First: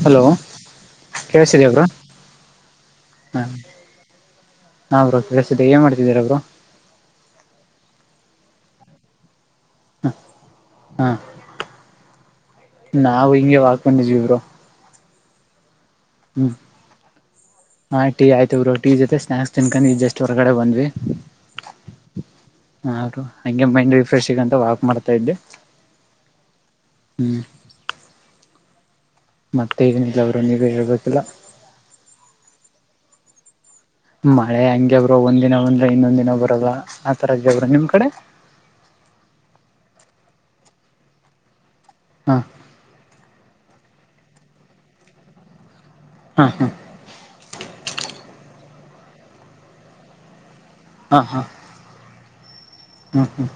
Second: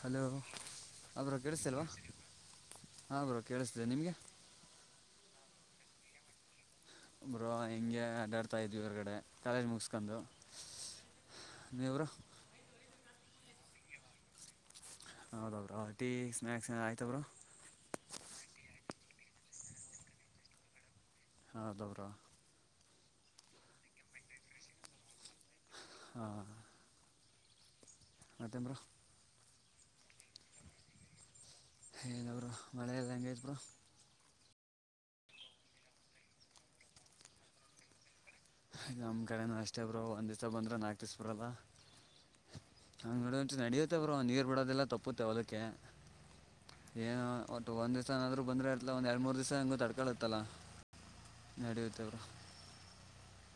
Hello ಅವ್ರ ಕೇಳಿಸಲ್ವಾ [unintelligible] ಹ್ಮ bro ಕೇಳ್ಸ್ತಿದೆ ಏನ್ ಮಾಡ್ತಿದ್ದೀರ ಬ್ರೋ ಬ್ರೋ ಹೆಂಗೆ ಅಡ್ಡಾಡ್ತಾ ಇದ್ವಿ ಹೊರಗಡೆ. ಕಾಲೇಜ್ ಮುಗಿಸ್ಕೊಂಡು ಹಾ ನೀವ್ರು? ನಾವು ಹಿಂಗೆ ವಾಕ್ ಬಂದಿದ್ವಿ ಬ್ರೊ. ಹೌದದ್ರಾ. ಹ್ಮ್ ಹಾಂ ಟೀ ಆಯ್ತು ಬ್ರೊ ಟೀ ಜೊತೆ ಸ್ನ್ಯಾಕ್ಸ್ ತಿನ್ಕೊಂಡು ಈ ಜಸ್ಟ್ ಹೊರಗಡೆ ಬಂದ್ವಿ. ಹೌದಾ ಬ್ರೊ. ಹಾಂ ಬ್ರೊ ಹಂಗೆ ಮೈಂಡ್ ರಿಫ್ರೆಶಿಗಂತ ವಾಕ್ ಮಾಡ್ತಾ ಇದ್ದೆ. ಹಾ ಹ್ಮ್ ತ್ತೆ ಬ್ರೊ ಮತ್ತೆ ಏನಿಲ್ಲ ಅವರು ನೀವೇ ಹೇಳ್ಬೇಕಿಲ್ಲ. ಏನು ಬ್ರೊ ಮಳೆ ಎಲ್ಲ್ ಹೆಂಗೖತ್ ಬ್ರೊ? ಮಳೆ ಹಂಗೆ ಬ್ರೊ ಒಂದ್ ದಿನ ಬಂದ್ರ ಇನ್ನೊಂದ್ ದಿನ ಬರಲ್ಲ ಆ ತರ ಇದ್ಯೆ ಬ್ರೊ ನಿಮ್ ಕಡೆ? ನಮ್ಮ ಕಡೆನೂ ಅಷ್ಟೇ ಬ್ರೊ ಒಂದು ದಿವ್ಸ ಬಂದ್ರೆ ನಾಲ್ಕು ದಿಸ ಬರಲ್ಲ. ಹಾ ಹಂಗ್ ನಡೆಯುತ್ತೆ ಬ್ರೋ ನೀರ್ ಬಿಡದೆಲ್ಲ ತಪ್ಪುತ್ತೆ ಹೊಲಕ್ಕೆ. ಹಾ ಹಾ ಏನೋ ಒಟ್ಟ್ ಒಂದ್ ದಿವ್ಸನಾದ್ರು ಬಂದ್ರೆ ಅ ಇಲ್ಲ ಒಂದ್ ಎರಡು ಮೂರ್ ದಿವಸ ಹೆಂಗೊ ತಡ್ಕಳತ್ತಲ್ಲಾ ಹಾ ಹಾ ನಡೆಯುತ್ತೆ ಬ್ರೊ. ಹ್ಮ್ ಹ್ಮ್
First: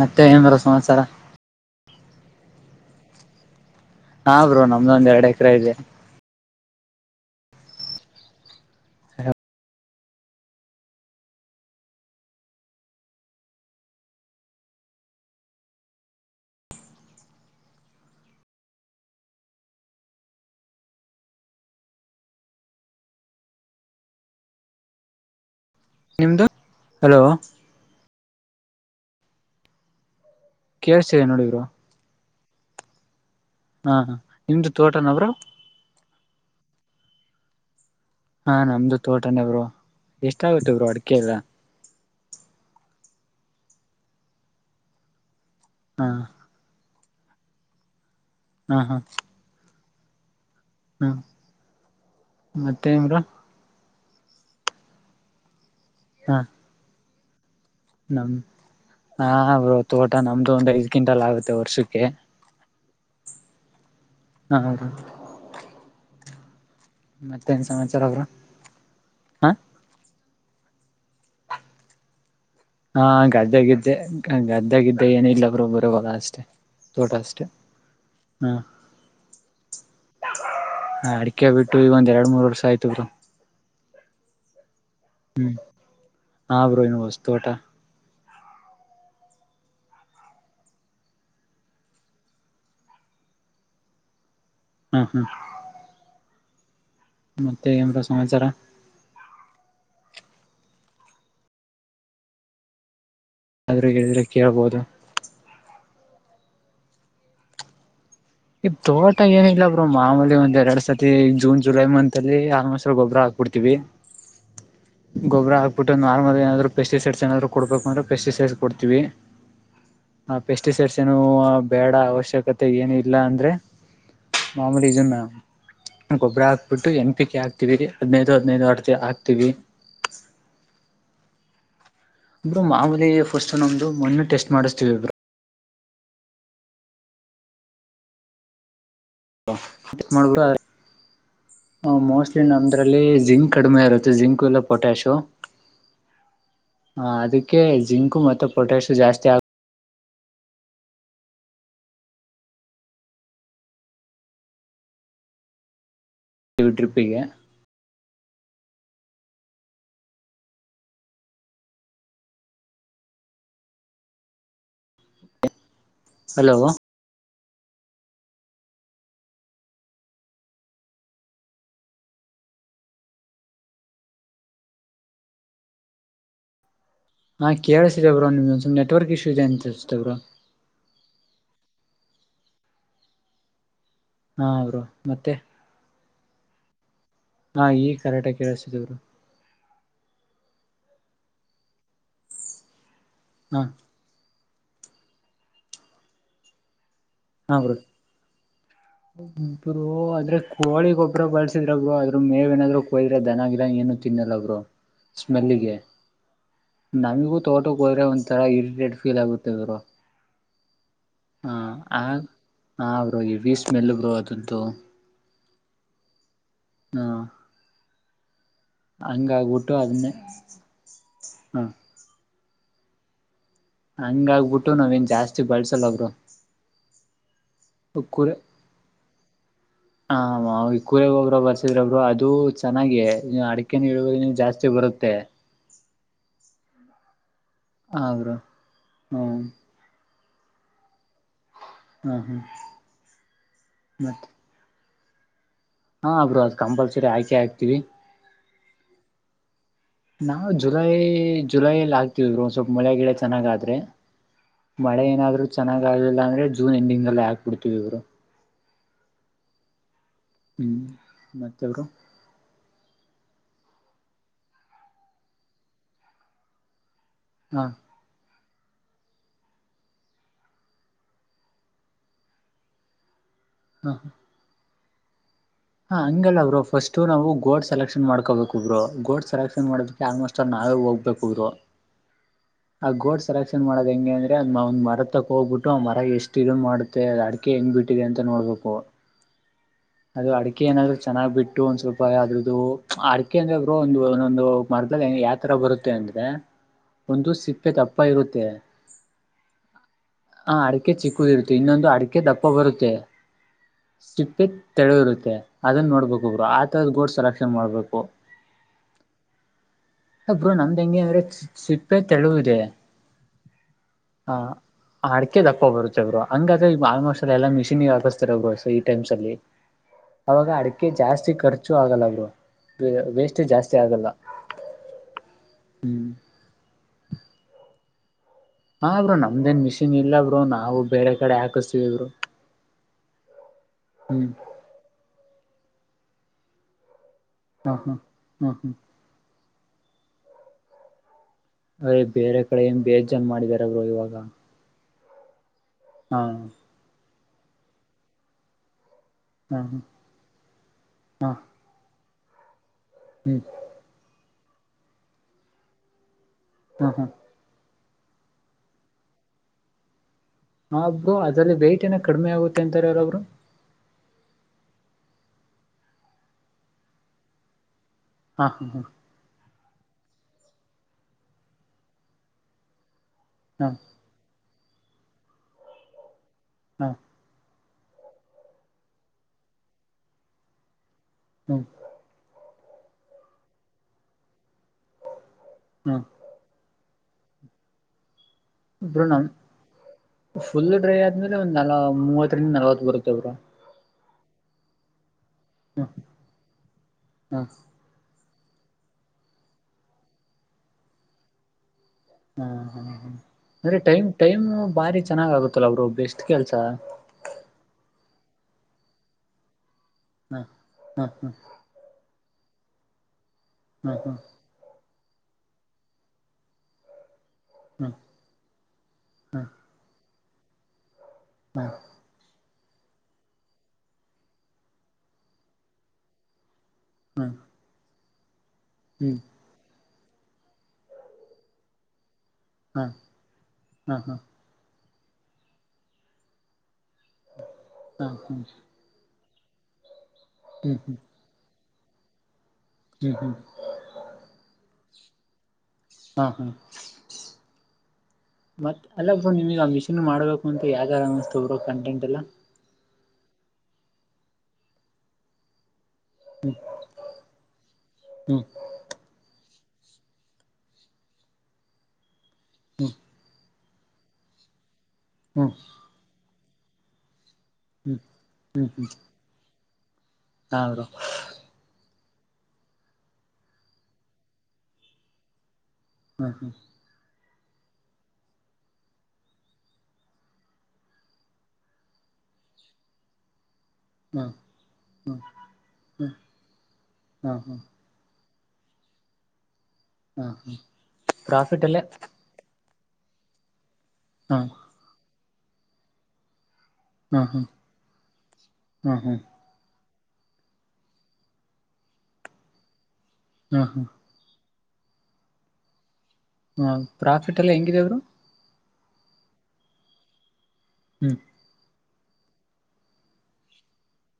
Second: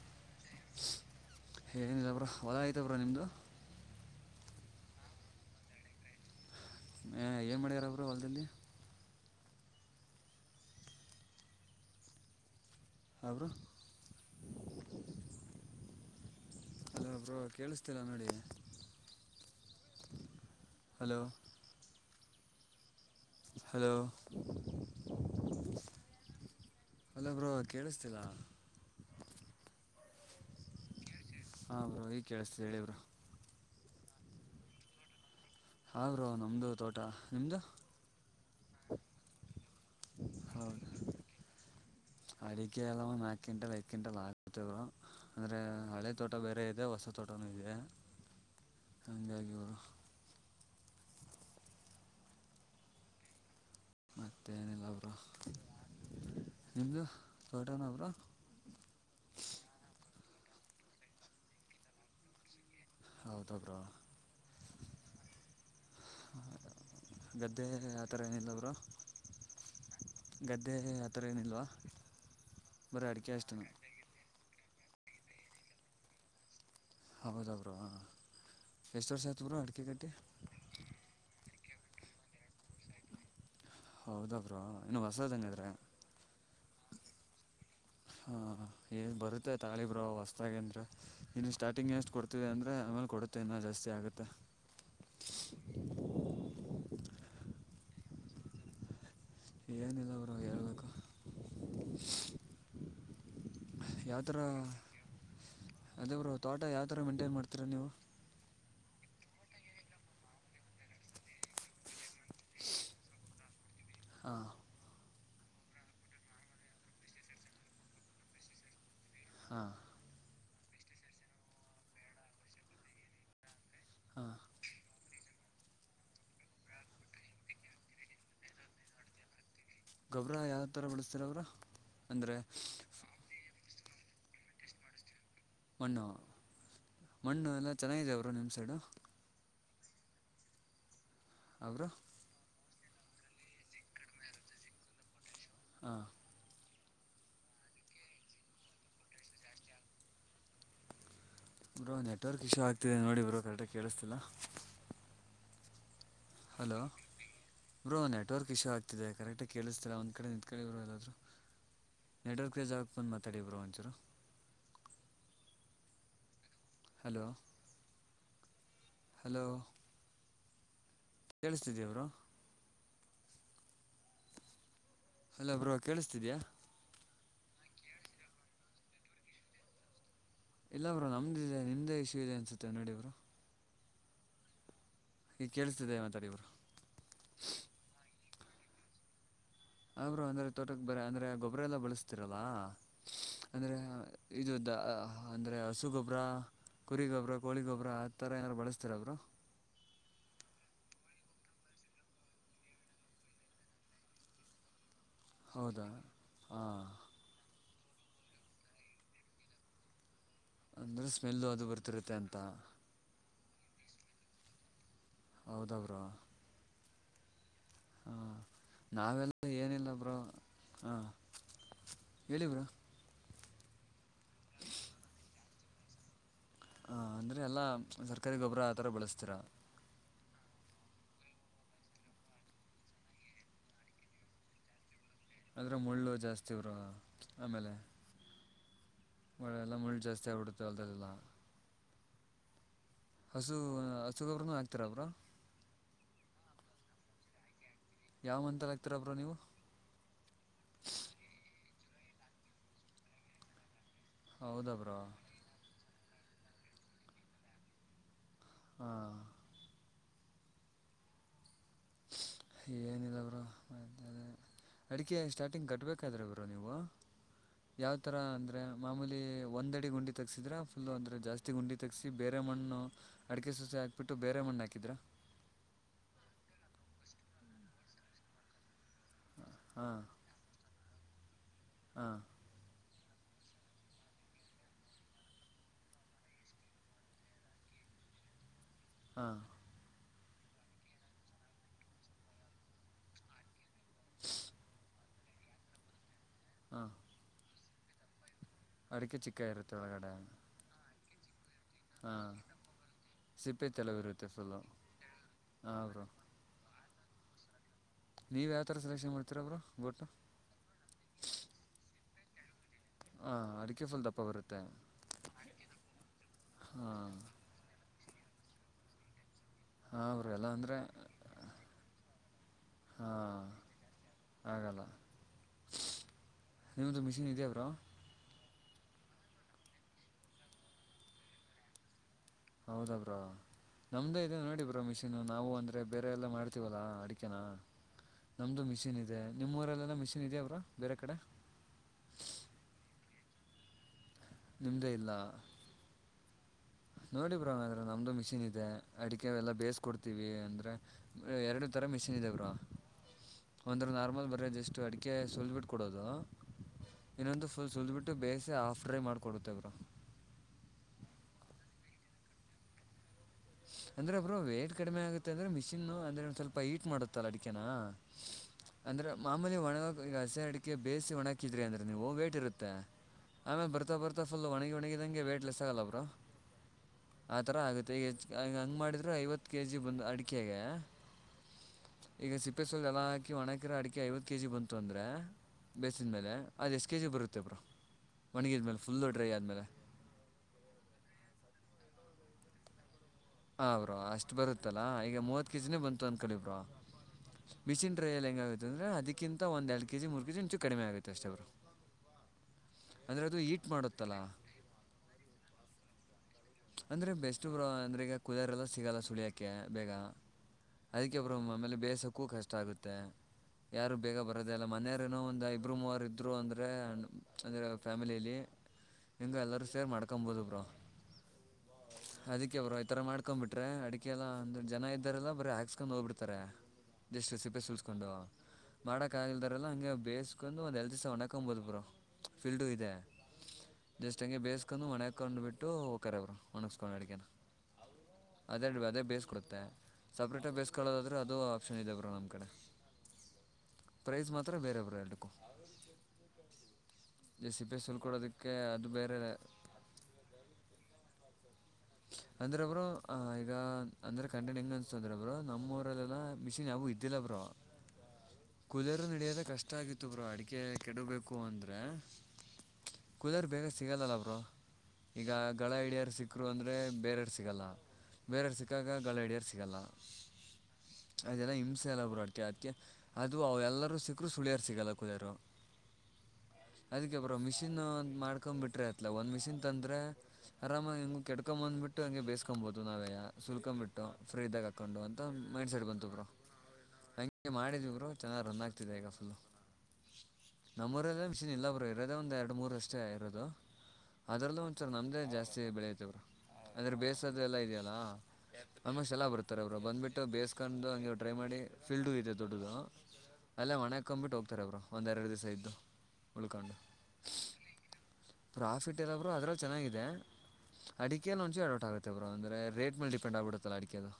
ಮತ್ತೆ ಏನ್ ಬ್ರೊ ಸಮಾಚಾರ? ತು ಬ್ರೊ ನಿಮ್ದು? ಹಾ ಬ್ರೋ ನಮ್ದೊಂದ್ ಎರಡೆಕ್ರೆ ಇದೆ. ಹಾ ಏನು ಮಾಡ್ಯಾರ ಬ್ರೊ ಹೊಲ್ದಲ್ಲಿ? ಹಾ ಬ್ರೊ. ಹಲೋ ಬ್ರೋ ಕೇಳಿಸ್ತಿಲ್ಲ ನೋಡಿ. ಹಲೋ ಹಲೋ ನಿಮ್ದು ಹಲೋ ಅಲ ಬ್ರೋ ಕೇಳಿಸ್ತಿಲ್ಲಾ. ಕೇಳ್ಸತಿಲ್ಲ ನೋಡಿ ಬ್ರೊ. ಕೇಳಿಸ್ತೆ ಹೇಳಿ ಬ್ರೊ. ಹಾ ನಿಮ್ದು ತೋಟನ ಬ್ರೊ. ಹಾ ಬ್ರೊ ನಮ್ದು ತೋಟ ನಿಮ್ದು? ಹಾ ನಮ್ದು ತೋಟನೆ ಬ್ರೊ ಎಷ್ಟ್ ಆಗುತ್ತೆ ಬ್ರೊ ಹೌದು ಅಡಿಕೆ ಎಲ್ಲ? ಅಡಿಕೆ ಎಲ್ಲವ ನಾಕು ಕ್ವಿಂಟಲ್ ಐದ್ ಕ್ವಿಂಟಲ್ ಆಗತೆ ಬ್ರೊ. ಅಂದರೆ ಹಾ ಹಳೆ ತೋಟ ಬೇರೆ ಇದೆ ಹೊಸ ತೋಟನೂ ಇದೆ ಹಾ ಹಂಗಾಗಿ ಹ್ಮ ಮತ್ತೆನ್ ಬ್ರೊ. ಮತ್ತೆ ಏನಿಲ್ಲ ಬ್ರೊ ನಿಮ್ದು? ನಮ ಹಾ ಬ್ರೊತ ತೋಟ ನಮ್ದು ಒಂದ್ ಐದ್ ಕ್ವಿಂಟಲ್ ಆಗುತ್ತೆ ವರ್ಷಕ್ಕೆ. ಹೌದ ಬ್ರೊ. ಹಾ ಹೌದು. ಗದ್ದೇ ಸಮಾಚಾರ ಆ ಥರ ಬ್ರೋ ಏನಿಲ್ಲ ಬ್ರೊ ಹಾ ಗದ್ದ್ ಗದ್ದೇ ಆ ಥರ ಏನಿಲ್ವಾ? ಬರೀ ಹಾ ಅಡಿಕೆ ಗದ್ದೆ ಅಷ್ಟೇನಾ ಗಿದ್ದೆ ಗದ್ದೆಗಿದ್ದೆ ಏನ ಇಲ್ಲ ಬ್ರೊ ಬರಿ ಹೊಲ ಅಷ್ಟೇ. ತೋಟ ಅಷ್ಟೇ ಹೌದ ಬ್ರೊ ಹಾಂ ಹಾ ಎಷ್ಟು ವರ್ಷ ಆಯ್ತು ಬ್ರೊ ಅಡಿಕೆ ಕಟ್ಟಿ? ಈಗ್ ಒಂದ್ ಎರಡ್ ಮೂರ್ ವರ್ಷ ಆಯ್ತು ಬ್ರೊ. ಹೌದ ಬ್ರೋ ಇನ್ನು ಹೊಸದಂಗಾದ್ರೆ ಹಾ ಬ್ರೋ ಏನು ವಸ್ತುಟಾ. ಹಾ ಏ ಬರುತ್ತೆ ತಾಳಿ ಬ್ರೋ ಹೊಸತಾಗೇಂದ್ರೆ ಇನ್ ಸ್ಟಾರ್ಟಿಂಗ್ ಎಷ್ಟು ಕೊಡ್ತಿದೆ ಅಂದ್ರೆ ಆಮೇ ಲೆ ಕೊಡುತ್ತೆ ಇನ್ನ ಜಾಸ್ತಿ ಆಗುತ್ತೆ. ಹ್ಮ್ ಹ್ಮ್ ಮತ್ತೆ ಏನಡದ ಸಮಾಚಾರ. ಏನಿಲ್ಲ ಬ್ರೋ ಹೇಳ್ಬೇಕು. ಅದ್ರಗ ಯಾವ ಹೇಳಿದ್ರೆ ಥರ ಕೇಳಬಹುದು. ಅದೇ ಬ್ರೋ ತೋಟ ಯಾವ ಥರ ಮೇಂಟೈನ್ ಮಾಡ್ತೀರಾ ನೀವು. ಈ ತೋಟ ಏನೀಲ್ಲ ಬ್ರೋ ಮಾಮೂಲಿ ಒಂದ ಎರಡೇರಡ ಸರ್ತಿ ಜೂನ್ ಜುಲೈ ಮಂತಲ್ಲಿ ಆಲ್ಮೋಸ್ಲ್ ಗೊಬ್ಬರ ಹಾಕ್ ಬೀಡ್ತೀವಿ. ಹಾ ಗೊಬ್ರ ಹಾಕಬಿಟ್ಟು ನಾರ್ಮಲ್ ಏನಾದ್ರು ಪೆಸ್ಟಿಸೈಡ್ಸ್ ಏನಾದರು ಕೊಡಬೇಕು ಅಂದ್ರ ಪೆಸ್ಟಿಸೈಡ್ಸ್ ಕೊಡ್ತೀವಿ. ಹಾ ಆ ಪೆಸ್ಟಿಸೈಡ್ಸ್ ಏನು ಬೇಡ ಅವಶ್ಯಕತೆ ಏನು ಇಲ್ಲ ಅಂದ್ರೆ. ಹಾಂ ಮಾಮೂಲಿ ಈಜನ್ನ. ಗೊಬ್ಬರ ಹಾಕ್ಬಿಟ್ಟು ಎಂಪಿಕೆ ಹಾಕ್ತಿವಿ ಹದನೈದು ಹದ್ನೈದು ಅಡತಿ ಹಾಕ್ತಿವಿ. ಗೊಬ್ಬರ ಯಾವ ತರ ಬೆಳಸ್ತಿರ ಬ್ರೋ. ಅಂದರೆ ಒಬ್ರು ಮಾಮೂಲಿ ಫಸ್ಟ್ ನಮ್ದು ಮೋಣ್ಣು ಟೆಸ್ಟ್ ಮಾಡಿಸ್ತೀವಿ ಬ್ರೋ. ಮಣ್ಣು ಮಣ್ಣು ಎಲ್ಲ ಚೆನ್ನಾಗಿದೆ ಬ್ರೋ ನಿಮ್ಮ ಸೈಡು. ಆ ಬ್ರೋ ಮೋಸ್ಟ್ಲಿ ನಮ್ ಇದರಲ್ಲಿ ಜಿಂಕ್ ಕಡಿಮೆ ಇರುತ್ತೆ ಜಿಂಕು ಇಲ್ಲ ಪೊಟ್ಯಾಶು. ಹಾ ಹ ಅದಕ್ಕೆ ಜಿಂಕು ಮತ್ತು ಪೊಟ್ಯಾಶು ಜಾಸ್ತಿ ಆಗ್ ಬ್ರೋ ನೆಟ್ವರ್ಕ್ ಇಶ್ಯೂ ಆಗ್ತಿದೆ ನೋಡಿ ಬ್ರೋ ಕರೆಕ್ಟಾಗಿ ಕೇಳಿಸ್ತಿಲ್ಲ. ಆಗ್ತೀವಿ ಹಲೋ ಡ್ರಿಪ್ಪಿಗೆ ಬ್ರೋ ನೆಟ್ ಟ್ವರ್ಕ್ ಇಶ್ಯೂ ಆಗ್ತಿದೆ ಕರೆಕ್ಟಾಗಿ ಕೇಳಿಸ್ತಿಲ್ಲ ಒಂದ ಕಡೆ ನಿಂತ್ಕೋಳಿ ಬ್ರೋ ಎಲ್ಲಾದರೂ. ನೆಟ್ವರ್ಕ್ ಇರೋ ಜಾಗಕ್ಕ ಬಂದು ಮಾತಾಡಿ ಬ್ರೋ ಒಂಚೂರು. ಹಲೋ ಹಲೋ ಹಲೋ ಕೇಳಸ್ತಿದೆಯ ಬ್ರೋ. ಹಲೋ ಬ್ರೋ ಕೇಳಸ್ತಿದ್ಯಾ. ಹಾ ಕೇಳಸ್ತಿದೆ ಬ್ರೋ ನಿಮ್ದಸಾ ನೆಟ್ವರ್ಕ್ ಇಶ್ಯೂ ಇದೆ ಅಂತ ಅಷ್ಟೆ ಬ್ರೋ. ಇಲ್ಲ ಬ್ರೋ ನಮ್ದದಿದೆ ನಿಮ್ದೇ ಇಶ್ಯೂ ಇದೆ ಅನ್ಸುತ್ತೆ ನೋಡಿ ಬ್ರೋ. ಹಾ ಬ್ರೋ ಮತ್ತೆ ಈಗ ಕೇಳಿಸತಿದೆ ಮಾತಡ ಇವಾಗ. ಹಾ ಈಗ ಕರೆಟಾಗಿ ಕೇಳಸ್ತಿದೆ ಬ್ರೋ. ಹಾ ಬ್ರೋ ಅಂದ್ರೆ ತೋಟಕ್ ಬರ ಅಂದ್ರೆ ಗೊಬ್ಬ್ರ ಎಲ್ಲ ಬಳಸ್ತಿರಲಾ ಹಾ ಅಂದ್ರೆ ಇದು ದ ಅ ಹ್ ಅಂದ್ರೆ ಹಸುಗೊಬ್ಬರ. ಕುರಿ ಗೊಬ್ರ ಹಾ ಕೋಳಿ ಬ್ರೋ ಗೊಬ್ರ ಆ ಥರ ಏನಾರ ಬಳಸ್ತಿರ ಬ್ರೋ. ಓ ಆದ್ರೆ ಕೋಳಿಗೊಬ್ರ ಬಳಸಿದ್ರ ಬ್ರೋ ಅದ್ರ ಮೇವ ಏನಾದ್ರು ಕೋಯಿದ್ರೆ ದನಗಿನ ಏನು ತಿನ್ನಲ್ಲ ಬ್ರೋ. ಸ್ಮೆಲ್ಲಿಗೆ ಹೌದಾ ಹಾಂ ನನಗೂ ತೋ ಟುಕ ಹೋದ್ರೆ ಒಂಥರ ಇರಿಟೆಡ್ ಫೀಲ್ ಆಗುತ್ತೆ ಬ್ರೋ. ಅಂದ್ರ ಸ್ಮೆಲ್ ಅದು ಹ ಬರ್ತಿರುತ್ತ. ಹಾ ಬ್ರೋ ಹೆವಿ ಸ್ಮೆಲ್ ಬ್ರೋ ಅದಂತು. ಹೌದ ಬ್ರೋ. ಹಾ ಹಾಂ ನಾವೆಲ್ಲ ಹಂಗಾಗ ಬೀಟ್ಟು ಏನಿಲ್ಲ ಅದನ್ನೆ ಬ್ರೋ ಹಾಂ ಹ. ಹೇಳಿ ಬ್ರೋ ಹಂಗಾಗ್ಬಿಟ್ಟು ನಾವೆನ್ ಜಾಸ್ತಿ ಬಳ್ಸಲ್ಲ ಬ್ರೋ. ಅಂದ್ರೆ ಎಲ್ಲ ಕುರಿ ಸರ್ಕಾರಿ ಗೊಬ್ಬರ ಆ ಥರ ಬಳಸ್ತೀರ. ಹ ಕೂರೆ ಹ ಒಬರು ಬರ್ಸಿದ್ರೊಬ್ರು ಅದು ಚೆನ್ನಾಗೆ ಅಡಿಕೆ ಇ ಜಾಸ್ತಿ ಬರುತ್ತೆ ಆದ್ರೆ ಮುಳ್ಳು ಜಾಸ್ತಿ ಇರು ಆಮೇಲೆ ಆ್ರ ಮಳೆ ಎಲ್ಲ ಮುಳಿ ಜಾಸ್ತಿಯಾ ಉಡತ ಅದಲ್ಲ ಹ್ಮ್ ಹ್ಮ್ ಹಸು ಮತ್ತೆ ಹಸುಗೊಬ್ಬ್ರನುಹಾಕ್ತರಬ್ ಹಾ ಅಬ್ರು ಅದು ಕಂಪಲ್ಸರಿ ಆಯ್ಕೆ ಆಗ್ತಿವಿ ಯಾವ ಮಂತರ ಆಗ್ತೀರಬ್ರೋ ನೀವು ನಾವವು ಜುಲೈ ಜುಲೈಲ್ಲಿ ಆಗ್ತವ್ರು ಒ ಸ್ವಲ್ಪ ಮಳೆ ಗಿಡ ಚೆನ್ನಾಗ ಆದ್ರೆ ಹೌದಾ ಬ್ರೋ ಮಳೆ ಏನಾದ್ರು ಚೆನ್ನಾಗ್ ಆಗಲಿಲ್ಲ ಅಂದ್ರೆ ಜೂನ್ ಎಂಡಿಂಗ್ ಅಲ್ಲಿ ಹಾಕ್ಬಿಡ್ತವಿ ಇವ್ರು ಹಾ ಹ್ಮ್ ಮತ್ತೆವರು ಏನಿದವರು ಮ ಅಡಿಕೆ ಸ್ಟಾರ್ಟಿಂಗ್ ಕಟ್ಟಬೇಕಾದ್ರೆ ಬರುೋ ನೀವು ಹಾ ಯಾವ ತರ ಅಂದ್ರೆ ಮಾಮೂಲಿ ಒಂದ್ ಅಡಿ ಗುಂಡಿ ತಗಸಿದ್ರ ಫುಲ್ ಒಂದ್ರ ಜಾಸ್ತಿ ಗುಂಡಿ ತಗಸಿ ಬೇರೆ ಮಣ್ಣು ಅಡಿಕೆ ಸುಸೆ ಹಾ ಹಾಕ್ಿಬಿಟ್ಟು ಬೇರೆ ಮಣ್ಣು ಹಾಕಿದ್ರಾ ಹಾ ಹಂಗಲ್ಲಬ್್ರರು ಫಸ್ಟ್ು ನಾವು ಗೋಲ್ಡ್ ಸೆಲೆಕ್ಷನ್ ಮಾಡ್ಕೋಬೇಕುಬ್ರು ಗೋಡ್ಸ್ ಸೆಲೆಕ್ಷನ್ ಹಾಂ ಮಾಡದಕ್ಕೆ ಆಲ್ಮೋಸ್ಟ್ ನಾವೇ ಹೋಗ್ಬೇಕ್ರು ಹಾಂ ಆ ಗೋಡ್ಸ್ ಸಲೆಕ್ಷನ್ ಮಾಡದ ಹ ಹೆಂಗೆಂದ್ರೆ ಒಂದ ಮರ ತ ಹೋಗ್ಬಿಟ್ಟು ಆ ಮರ ಎಷ್ಟ ಇದು ಮಾಡುತ್ತೆ ಅಡೆ ಹೆಂಗ ಬಿಟ್ಟಿದೆ ಅಂತ ನ ರಪ ಹಾ ಅದು ಅಡ ಅಕೆ ಏನಾದ್ರು ಚೆನ್ನಾಗಿ ಬಿಟ್ಟು ಒಂದ್ ಸ್ವಲ್ಪ ಯದ್ದು ಅಡಕೆ ಅಂದ್ರೆರು ಒಂದು ಒಂದೊಂದು ಮರದದಲ್ಲಿ ಯಾವ ತರ ಬರುತ್ತೆ ಅಂದ್ರೆ ಹಾಂ ಒಂದು ಸಿಪ್ಪೆ ತಪ್ಪ ಇರುತ್ತೆ ಅಡಿಕೆ ಚಿಕ್ಕ ಇರುತ್ತೆ ಒಳಗಡೆ ಅೆ ಚಿಕ್ಕುದಿರುತ್ತೆ ಇನ್ನೊಂದು ಅಡಿಕೆ ಹಾಂ ದಪ್ಪ ಬರುತ್ತೆ ಸಿಪ್ಪೆ ತೆಲವು ಇರುತ್ತೆ ಸಿಪ್ಪೆ ಫುಲ್ಲು ತೆಳದ ಇರುತ್ತೆ ಹಾಂ ಅದನ್ನ ಬ್ರೋ ನೋಡ್ಬೇಕು ಒಬ್ರು ಆತರದ ಗೋಡ್ ಸೆಲೆಕ್ಷನ್ ಮಾಡ್ಬೇಕು ನೀವು ಯಾವ ಥರ ಸೆಲೆಕ್ಷನ್ ಮಾಡ್ತೀರ ಬ್ರೋ ಬೋಟು ಅರ ನಮ್ದೆಂಗ ಅವರಪ ತೆಳುವುಿದೆ ಆ ಅ ಹ ಅಡ್ಕೆ ದಪ್ಪ ಬರುತ್ತೆವರು ಹಂಗಾದ್ರೆ ಹಾಂ ಆಲ್ಮೋಸ್ಟ್ ಅ ಎಲ್ಲ ಮಿಷೀನಿ ವ್ಯವಸ್ಥೆ ಈ ಟೈಮ್ಸ್ ಅಲ್ಲಿ ಹಾಂ ಬ್ರೋ ಎಲ್ಲ ಅವಾಗ ಅಂದರೆ ಅಡಕೆ ಜಾಸ್ತಿ ಖರ್ಚು ಆಗಲ್ಲ ಅವರು ಹಾಂ ವೇಸ್ಟೇ ಜಾಸ್ತಿ ಆಗಲ್ಲ ಆಗಲ್ಲ ನಿಮ್ಮದು ಮಿಷಿನ್ ಇದೆಯ ಅವರಾ ಹಾರು ನಮ್ದೇನ್ ಮಿಷಿನ್ ಇಲ್ಲಬ್ರು ನಾವು ಬೇರೆ ಕಡೆ ಹಾಕಿಸಸ್ತೀವಿಿದ್ರು ಹೌದ ಬ್ರಾ ನಮ್ದು ಇದ ನೋಡಿ ಬ್ರಾ ಮಿಷಿನ್ ನಾವು ಅಂದ್ರೆ ಬೇರೆ ಎಲ್ಲಾ ಮಾಡ್ತೀವಲ್ಲಾ ಅಡಿಕ ೇನಾ ಹಾ ಹಾ ಹ್ಮ ನಮ್ದು ಹ್ಮ್ ಮಿಷಿನ್ ಇದೆ ನಿಮ್ಮ್ ಊರಲ್ಲೆಲ್ಲ ಮಿಷಿನ್ ಇೆಯ ಅವರು ಬೇರೆ ಕಡೆ ಅೇ ಬೇರೆ ಕಡೆ ಏನ್ ಬೇಜ್ ಜನ ಮಾಡಿದಾರ ಅವರು ಇವಾಗ ಇಂದ ಇಲ್ಲ ಹ್ಮ ನೋಡಿ ಬ್ರ್ರ ನಮ್ದು ಮಿಷಿನ್ ಇದೆ ಅಡಿಕೆ ಎಲ್ಲ ಹಾ ಹ್ಮ್ ಬೇಯಿಸಕೊಡ್ತೀವಿ ಅಂದ್ರೆ ಹಾ ಎರಡು ತರ ಮಿಷಿನ್ ಇದದೆವರು ಒಂದ್ರ ನಾರ್ಮಲ್ ಬರ ಜಸ್ಟ್ ಅಡಿಕೆ ಸುಲ್ ಬಿಟ್ಟ ಕೊಡೋದು ಹಾ ಇನ್ನೊಂದು ಫುಲ್ ಸುಲಟ್ಟು ಬೇಯಿಸಿ ಆಫ್ ಡ್ರೈವ್ ಮಾಡ್ಕೊಡುತ್ತೇವರು ಹಬ್ರು ಅದ್ರಲ್ಲಿ ಭೇಟೆನ ಕಡಿಮೆ ಆಗುತ್ತೆ ಅಂತಾರೆ ಅವ್ರೊಬ್ರು ಅಂದ್ರೆ ಒಬರು ವೇಟ್ ಕಡಿಮೆ ಆಗುತ್ತೆ ಅಂದ್ರೆ ಮಿಷಿನ್ ಅಂದ್ರೆ ಒ ಸ್ವಲ್ಪ ಹ ಈಟ್ ಮಾಡುತ್ತಲ್ಲ ಅಡಿಕೆನ ಹಾ ಹಾ ಹಾ ಆಮೇಲೆ ಒಣಗಕ ಈಗ ಹಸಿ ಅಡಿಕೆ ಬೇಯಿಸಿ ಒಣಗಾಕಿದ್ರಿ ಅಂದ್ರೆ ನೀವು ವೇಟ್ ಇರುತ್ತೆ ಹಾ ಆಮೇಲೆ ಬರ್ತಾ ಬರ್ತಾ ಫುಲ್ ಒಣಗಿ ಒಣಗಿದಂಗೆ ವೇಟ್ಲೆಸ್ ಆಗಲ್ಲ ಬ್ರಾ ಹಾ ಆ ಥರ ಆಗುತ್ತೆ ಈಗ ಹಂಗಗೆ ಮಾಡಿದ್ರೆ ಐವತ್ತು ಕೆಜಿ ಬಂದು ಅಡಿಕೆಗೆ. ಹ್ಮ ಈಗ ಸಿಪ್ಪೆ ಸೋಲ್ ಎಲ್ಲ ಹಾಕಿ ಒಣಕಿರ ಅಡಿಕೆ ಐವತ್ತು ಕೆಜಿ ಬಂತು ಅಂದ್ರೆ ಹ್ಮ್ ಬೇಸಿನ ಮೇಲೆ ಅದ ಎಷ್ಟ. ಕೆ ಜಿ ಬರುತ್ತೆ ಬ್ರೋ. ಒಣಗಿದ ಮೇಲೆ ಫುಲ್ಲು ಬ್ರಣ ಡ್ರೈ ಆದಮೇಲೆ ಫುಲ್ ಡ್ರೈ ಆದ್ಮೇಲೆ ಒಂದ್ ನ ಮೂವತ್ತರಿಂದ ನಲ್ವತ್ವ ಬರುತ್ತೆ. ತ್ತರ ಹಾಂ ಅಷ್ಟು ಬರುತ್ತಲ್ಲಾ ಈಗ ಮೂವತ್ ಕೆಜಿನೇ ಹ್ಮ ಬಂತು ಅಂದಕಳಬ್ರ ಹ್ಮ ಹ್ಮ ಬಿಸಿನ್್ರ ಎ ಹೆಂಗ ಆುತ್ತೆಂದ್ರೆ ಅದಕ್ಕಿಂತ ಒಂದ ಎರಡು ಕೆಜಿ ಮೂರು ಕೆಜಿ ಇಂಚ ಕಡಿೆಮೇ ಆಗೈೆ ಅಷ್ಟೆ ಬ್ರೋ. ಹಾ ಹ್ಮ ಹ ಅಂದರೆ ಅದು ಹೀಟ್ ಅಂದ್ರೆ ಟೈಮ್ ಮಾಡುತ್ತಲ್ಲ ಟೈಮ್ ಬಾರಿ ಚೆನ್ನಾಗ್ ಆಗುತ್ತಲ್ಲ ಅವ್ರರು ಒಬ್ಬ್ಯ ಅಂದ್ರೆ ಬೆಸ್ಟ್ ಬ್ರೋ ಅಂದ್ರೆ ಈಗ ಕುದಿಯರೆ ಎಲ್ಲ ಸಿಗಲ್ಲ ಸುಳಿಯಕೆ. ಬೇಗ ಹ ಹ್ಮ ಅದಕ್ಕೆ ಬ್ರೋ ಆಮೇಲೆ ಬೇಯಸೋಕ್ಕೂ ಕಷ್ಟ ಆಗುತ್ತೆ. ಯಾರು ಹ್ಮ್ ಬೇಗ ಹ್ಮ್ ಬರೋದೆೇ ಅಲ್ಲ ಮನೆಯಾರೇನೋ ಒಂದ್ ಇಬರು ಮೂವರ್ ಇದ್ರು ಅಂದ್ರೆ. ಅಂದ್ರೆ ಹ್ಮ್ ಹ್ಮ್ ಫ್ಯಾಮಿಲಿ ಹೆಿಂಗ ಎಲ್ಲರೂ ಸೇರ್ ಮಾಡ್ಕೊಬಹದು ಬ್ರೋ. ಹಾ ಅದಕ್ಕೆ ಬ್ರೋ ಈತರ ಮಾಡ್ಕೊಂಡ್ ಬಿಟ್ರ ಅಡಕೆಲ್ಲಾ ಜನ ಇದ್ದಾರೆಲ್ಲ ಬರೀ ಹಾಕ್ಸ್ಕೊಂಡ್ ಹೋಗ್ಬಿಡ್ತಾರೆ. ಜಸ್ಟ್ ಹ್ಮ್ ಸಿಪೆ ಸುಳ್ಸ್ಕೊಂಡು ಹ್ಮ್ ಹ್ಮ ಹ್ಮ್ ಹ್ಮ್ ಹ್ಮ ಹ್ಮ್ ಮಾಡಕ್ ಆಗಲ್ದರೆಲ್ಲ ಹಂಗೆ. ಬೇಸ್ಕೊಂಡ ಒಂದ ಎಲ್ ದಿವ್ಸ ಹೊಣಾಕಬಹುದು ಬರು ಫೀಲ್ಡು ಇದೆ ಜಸ್ಟ್ ಹಂಗೆ ಬೇಸ್.... ಹ ಒಣಕೊಂಡ್ ಬಿಟ್ಟು ಹಕಾರೆರು ಒಣಸ್ಕೊಂಡ್ ಅಡಗ ಅದೇ ಅ ಅದೇ ಬೇಸ್ ಕೊಡುತ್ತೆ ಸಪ್ರೇಟ ಹ್ಮ್ ಹ್ಮ್ ಬೇಿಸ್ಕೊಳ್ಳೋದಾದ್ರೆ ಅದು ಆಪ್ಷನ್ ಇದೆ ಬ್ರೋ ನಮ್ಮ ಕಡೆ. ಹ್ಮ್ ಹ್ಮ್ ಪ್ರೈಸ್ ಮಾತ್ರ ಬೇರೆ ಬ್ರೋ ಎರಡಕ್ಕೂ. ಹಾ ಹಾ ಈ ಸಿಪ್ಪೆ ಸುಲ್ಕೊಡೋದಕ್ಕೆ ಅದು ಮತ್ತ ಬೇರೆ ಅಲ್ಲ ನಿಮಗ್ ಆ ಮಿಶನ್ ಮಾಡ್ಬೇಕು ಅಂತ ಯಾಕ. ರಾಮ್ರ ಕಂಟೆಂಟ್ ಎಲ್ಲ. ಆ ಈಗ ಅಂದ್ರೆ ಕಂಟೆಂಟ್ ಹೆಂಗ್ ಅನ್ಸ್ತ ಅಂದ್ರೆಬ್ರು ನಮ್ಮ್ರ. ಮಿಷಿನ್ ಯು ಇದ್ದಿಲ್ಲ ಬ್ರೋ ಹ್ಮ್ ಕೂಲರ್ ನಡಿಯದ ಕಷ್ಟ. ಗತ್ತು ಬ ಅಡಿಕೆ ಕೆಡಬೇಕು ಅಂದ್ರೆ ಕೂಲರ್ ಬೇಗ. ಸಿಗಲ್ಲಲ್ಲ ಬ್ರೋ ಈಗ ಹ್ಮ್ ಗಳ ಹಿಡಿಯಾರ ಸಿಕ್ಕರು ಅಂದ್ರೆ ಬೇರೆ... ಸಿಗಲ್ಲ ಹ್ಮ್ ಬೇರೆಯವರು ಸಿಕ್ಕಾಗ ಗಳಹಿಡಿಯರು ಸಿಗಲ್ಲ. ಹ್ ಬ್ರೋ ಎಲ್ಲರು ಅಕೆ ಅದಕ್ಕೆ ಅದು ಅವ ಎಲ್ಲರೂ ಸಿಕ್ಕರು ಸುಳಿಯರ್ ಸಿಗಲ್ಲ ಕುದಿಯರು. ಹ್ಮ ಹ್ಮ ಬ್ರ ಮಿಷಿನ್ ಮಾಡ್ಕೊಂಡ್ ಬಿಟ್ರೆ ಅತ್ಲ ಒಂದ್ ಮಿಷಿನ್ ತಂದ್ರೆ ಆರಾಮಾಗಿ ಹೆಂಗ್ ಕೆಟ್ಕೊಂಬ ಬ್ಬಿಟ್ಟು ಹಂಗೆ ಬೇಯಸ್ಕೊಂಬಬಹದು ನಾವೇುಲ. ಹಕೊಂಡ್ಬಿಟ್ಟು ಹ್ಮ್ ಹ್ಮ್ ಫ್ರೀ ಇದಾಗ ಹಾಕೊಂಡು ಅಂತ ಮೈಂಡ್ ಸೆಟ್ ಬಂತಬರು ಹ್ಮ್ ಹಂಗೆ ಹ್ಮ್ ಮಾಡಿದ್ವಿರು. ಚೆನ್ನ ರನ್ ಆಗ್ತಿದೆ ಈಗ ಫುಲ್ ಹ್ಮ್ ಹ್ಮ್ ನಮ್ಮೂಊರಲ್ಲ ಮಿಷನ್ ಪ್ರಾಫಿಟ್ ಇಲ್ಲ ಅಲ್ಲೇ ಬ್ರೋ ಇರದ ಒಂದ್ ಎರಡು ಮೂರುಷ್ಟು. ೆ ಇರೋದು ಹ್ಮ್ ಅದ್ರಲ್ಲೂ ಒಂದ್ಸರ ನಮ್ದೇ ಜಾಸ್ತಿ ಬೆಳೆಯತವ ಬ್ರೋ. ಅಂದ್ರೆ ಹ್ಮ್ ಬೇಸದ ಹ್ಮ್ ಎಲ್ಲಾ ಇದೆಯಲ್ಲಾ ಹ್ಮ್ ಆಲ್ಮೋಸ್ಟ್ ಹ್ಮ್ ಎಲ್ಲಾ ಬರ್ತಾರೆ ಅವರು ಬಂದ್ಬಿಟ್ಟು. ಬೇಯಸ್ಕೊಂಡು ಹ ಟ್ರೈ ಮಾಡಿ ಫೀಲ್ಡ್ ಇಐದೆ ದೊಡ್ಡದು ಹ್ಮ್ ಅಲ್ಲ ಹ್ಮ್ ಒಣಕೊಂಬಿಟ್. ಬ್ರು ಒಂದ್ೆರಡು ದಿವಸ ಇದ್ದು. ಹ್ಮ ಉಳ್ಕೊಂಡು ಪ್ರಾಫಿಟ್ ಎಲ್ಲ ಹೆಂಗಿದೆ ಬ್ರೋ. ಪ್ರಾಫಿಟ್ ಇರೋಬ್ರು ಅದ್ರಲ್ಲಿ ಚೆನ್ನಾಗಿದೆ ಹ್ಮ್ ಅಡಿಕೆಯಲ್ಲ ಒಂಚೆ ಎಡವಟ್ ಆಗುತ್ತೆ. ಅಂದ್ರೆ ರೇಟ್ ಮೇಲೆ ಡಿಪೆಂಡ್ ಆಗ್ಬಿಡುತ್ತಲ್ಲ. ಅಡಿಕೆ ಅದು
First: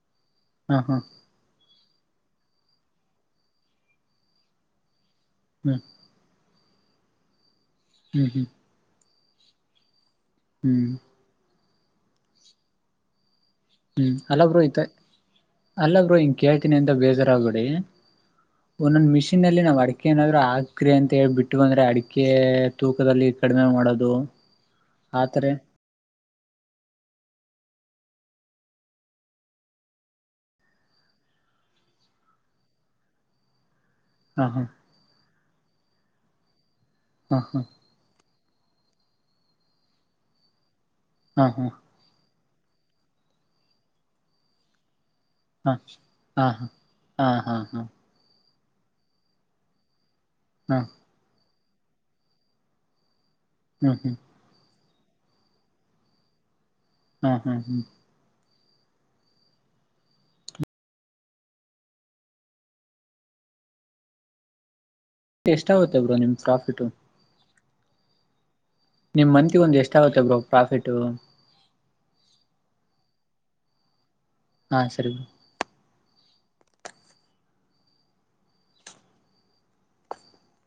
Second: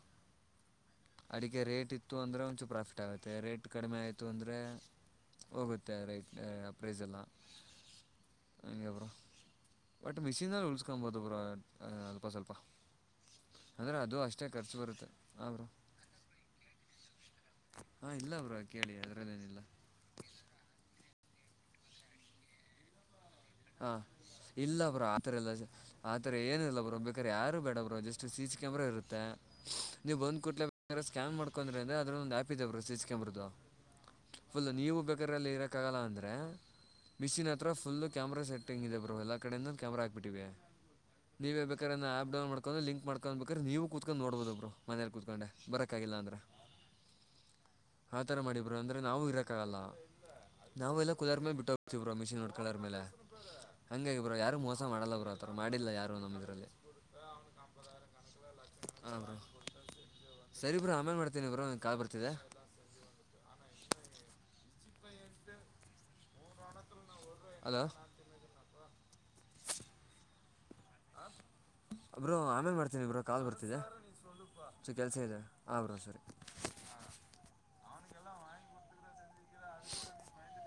ಹಾ ಹಾ ಅಡಿಕೆ ರೇಟ್ ಿತ್ತು ಅಂದರೆ ಒಂಚೂರ ಪ್ರಾಫಿಟ್ ಆಗುತ್ತೆ ರೇಟ್ ಕಡಿಮೆ ಆಯಿತು ಅಂದರೆ ಹ್ಮ್ ಹೋಗುತ್ತೆ. ರೇಟ್ ಪ್ರೈಸಲ್ಲ ಹ್ಮ್ ಹ್ಮ್ ಬಟ್ ಮಿಷಿನ್ಲ್ಲಿ ಹ್ಮ್ ಉಳಸ್ಕೊಬಹದು ಬ್ರ ಅಲ್ಪ ಸ್ವಲ್ಪ. ಅಂದರೆ ಹ್ಮ್ ಅದು ಅಷ್ಟೇ ಅಲ್ಲಬ್ರು ಖರ್ಚು ಈತ ಬರುತ್ತೆ ಹಾಂ ಬ್ರೋ ಅಲ್ಲಬ್ರು ಹಂಗ ಕೇಳ್ತೀನಿ ಅಂತ ಬೇಜಾರಾಗಬೇಡಿ. ಹಾಂ ಇಲ್ಲ ಬ್ರೋ ಕೇಳಿ ಒಂದೊಂದ್ ಮಿಷಿನ್ ಅಲ್ಲಿ ಅದರಲ್ಲೇನಿಲ್ಲ ನಾವ್ ಅಡಕೆ ಏನಾದ್ರು ಹಾಕ್ರಿ ಅಂತ ಹೇಳ್ಬಿಟ್ಟು. ಇಟ್ಟ ಅಂದ್ರೆ ಅಡಿಕೆ ತೂಕದಲ್ಲಿ ಕಡಿಮೆ ಹ ಮಾಡೋದು ಇಲ್ಲ ಬ್ರ ಆತರ ಎಲ್ಲ ಆ ಏನ ಇಲ್ಲ ಬ್ರ ಬೇಕಾದ್ರ ಯಾರ ಬಡ ಬ್ರೋ ಜಸ್ಟ್ ಸಿ ಕ್ಯಾಮರಾ ಇರುತ್ತೆ ನೀವು ಬಂದ್ ಕುತಿ. ಏನ್ ಮಾಡ್ಕೊಂಡ್ರ ಅಂದ್ರ ಅದ್ರೊಂದು ಆಪ ಇದೆ ಬ ಸಿಕಂಬ್ರದದು ಹಾ ಹಾ ಫುಲ್ ನೀವು ಬೇಕಾರ್ರಲ್ಲಿ ಇರಕ್ಕ ಆಗಲ್ಲ ಅಂದ್ರೆ ಹಾ ಮಿಶನ್ ಹತ್ರ ಫುಲ್. ಕ್ಯಾಮರಾ ಸೆಟ್ಟಿಂಗ್ ಇದೆ ಬೋ ಎಲ್ಲ ಕಡಿಂದ ಕ್ಯಾಮರಾ ಹಾಕ್ಬಿಟ್ಟಿವೆ ಹಾ ನೀವೇ ಹಾ ಬೇಕಾದ ಆಪ್ಡೌನ್ ಮಾಡ್ ಲಿಕ್ ಮಾಡ್ಕೋಬೇಕ್ರ ನೀವು ಕುೂತ್ಕು ನೋಬೋುದುಬ್ರು ಮನ ಕತ್. ಹ ಹಾ ಹಾ ಹಾ ಹಾ ಹಾ. ಅಂದ್ರೆ ನಾವು ಇರಕ್ಕಾಗಲ್ಲ ಹಾ ನಾವು ಎಲ್ಲ ಕ ಕುಲರ್ ಮೇಲೆ ಬಿಟ್ಟು ಹೋಗ್ತೀವ್ರ ಮಿಷಿನ್ ನೋಡ್ ಕಳರ್ ಮೇಲೆ. ಹ್ಮ್ ಹ್ಮ್ ಹಂಗಾಗಿ ಬ್ರೋ ಯಾರು ಮೋಸ ಮಾಡಲ್ಲ ಬ್ರೋ ಆತರ ಮಾಡಿಲ್ಲ ಯಾರು ನಮ್ಮ ಇದ್ರಲ್ಲಿ. ಹ್ಮ್ ಹ್ಮ್ ಹ್ಮ್. ಹ ಬ್ರ ಸರಿ ಬ್ರ ಆಮೇನ್ ಮಾಡ್ತೀನಿ ಬರು ಒ ಕಾಲು ಬರ್ತಿದೆ. ಹ [unintelligible] ಎಷ್ಟಾಗುತ್ತೆ ಬ್ರೋ ನಿಮ್ ಪ್ರಾಫಿಟು. ಹಲೋ. ನಿಮ್ ಮಂತ್ಗೆ ಒಂದು ಎಷ್ಟ ಆಗುತ್ತೆ ಬ್ರೋ ಪ್ರಾಫಿಟ. ಅಬ್ರು ಆಮೇಲೆ ಮಾಡ್ತೀನಿ ಇಬರು ಕಾಲ್ ಬರ್ತಿದ್ದ ಹಾ ಸೊ ಸರಿ ಕೆಲ್ಸ ಬ್ರೋ ಇದೆ ಹ ಬ್ರೋ ಸರಿ. [unintelligible]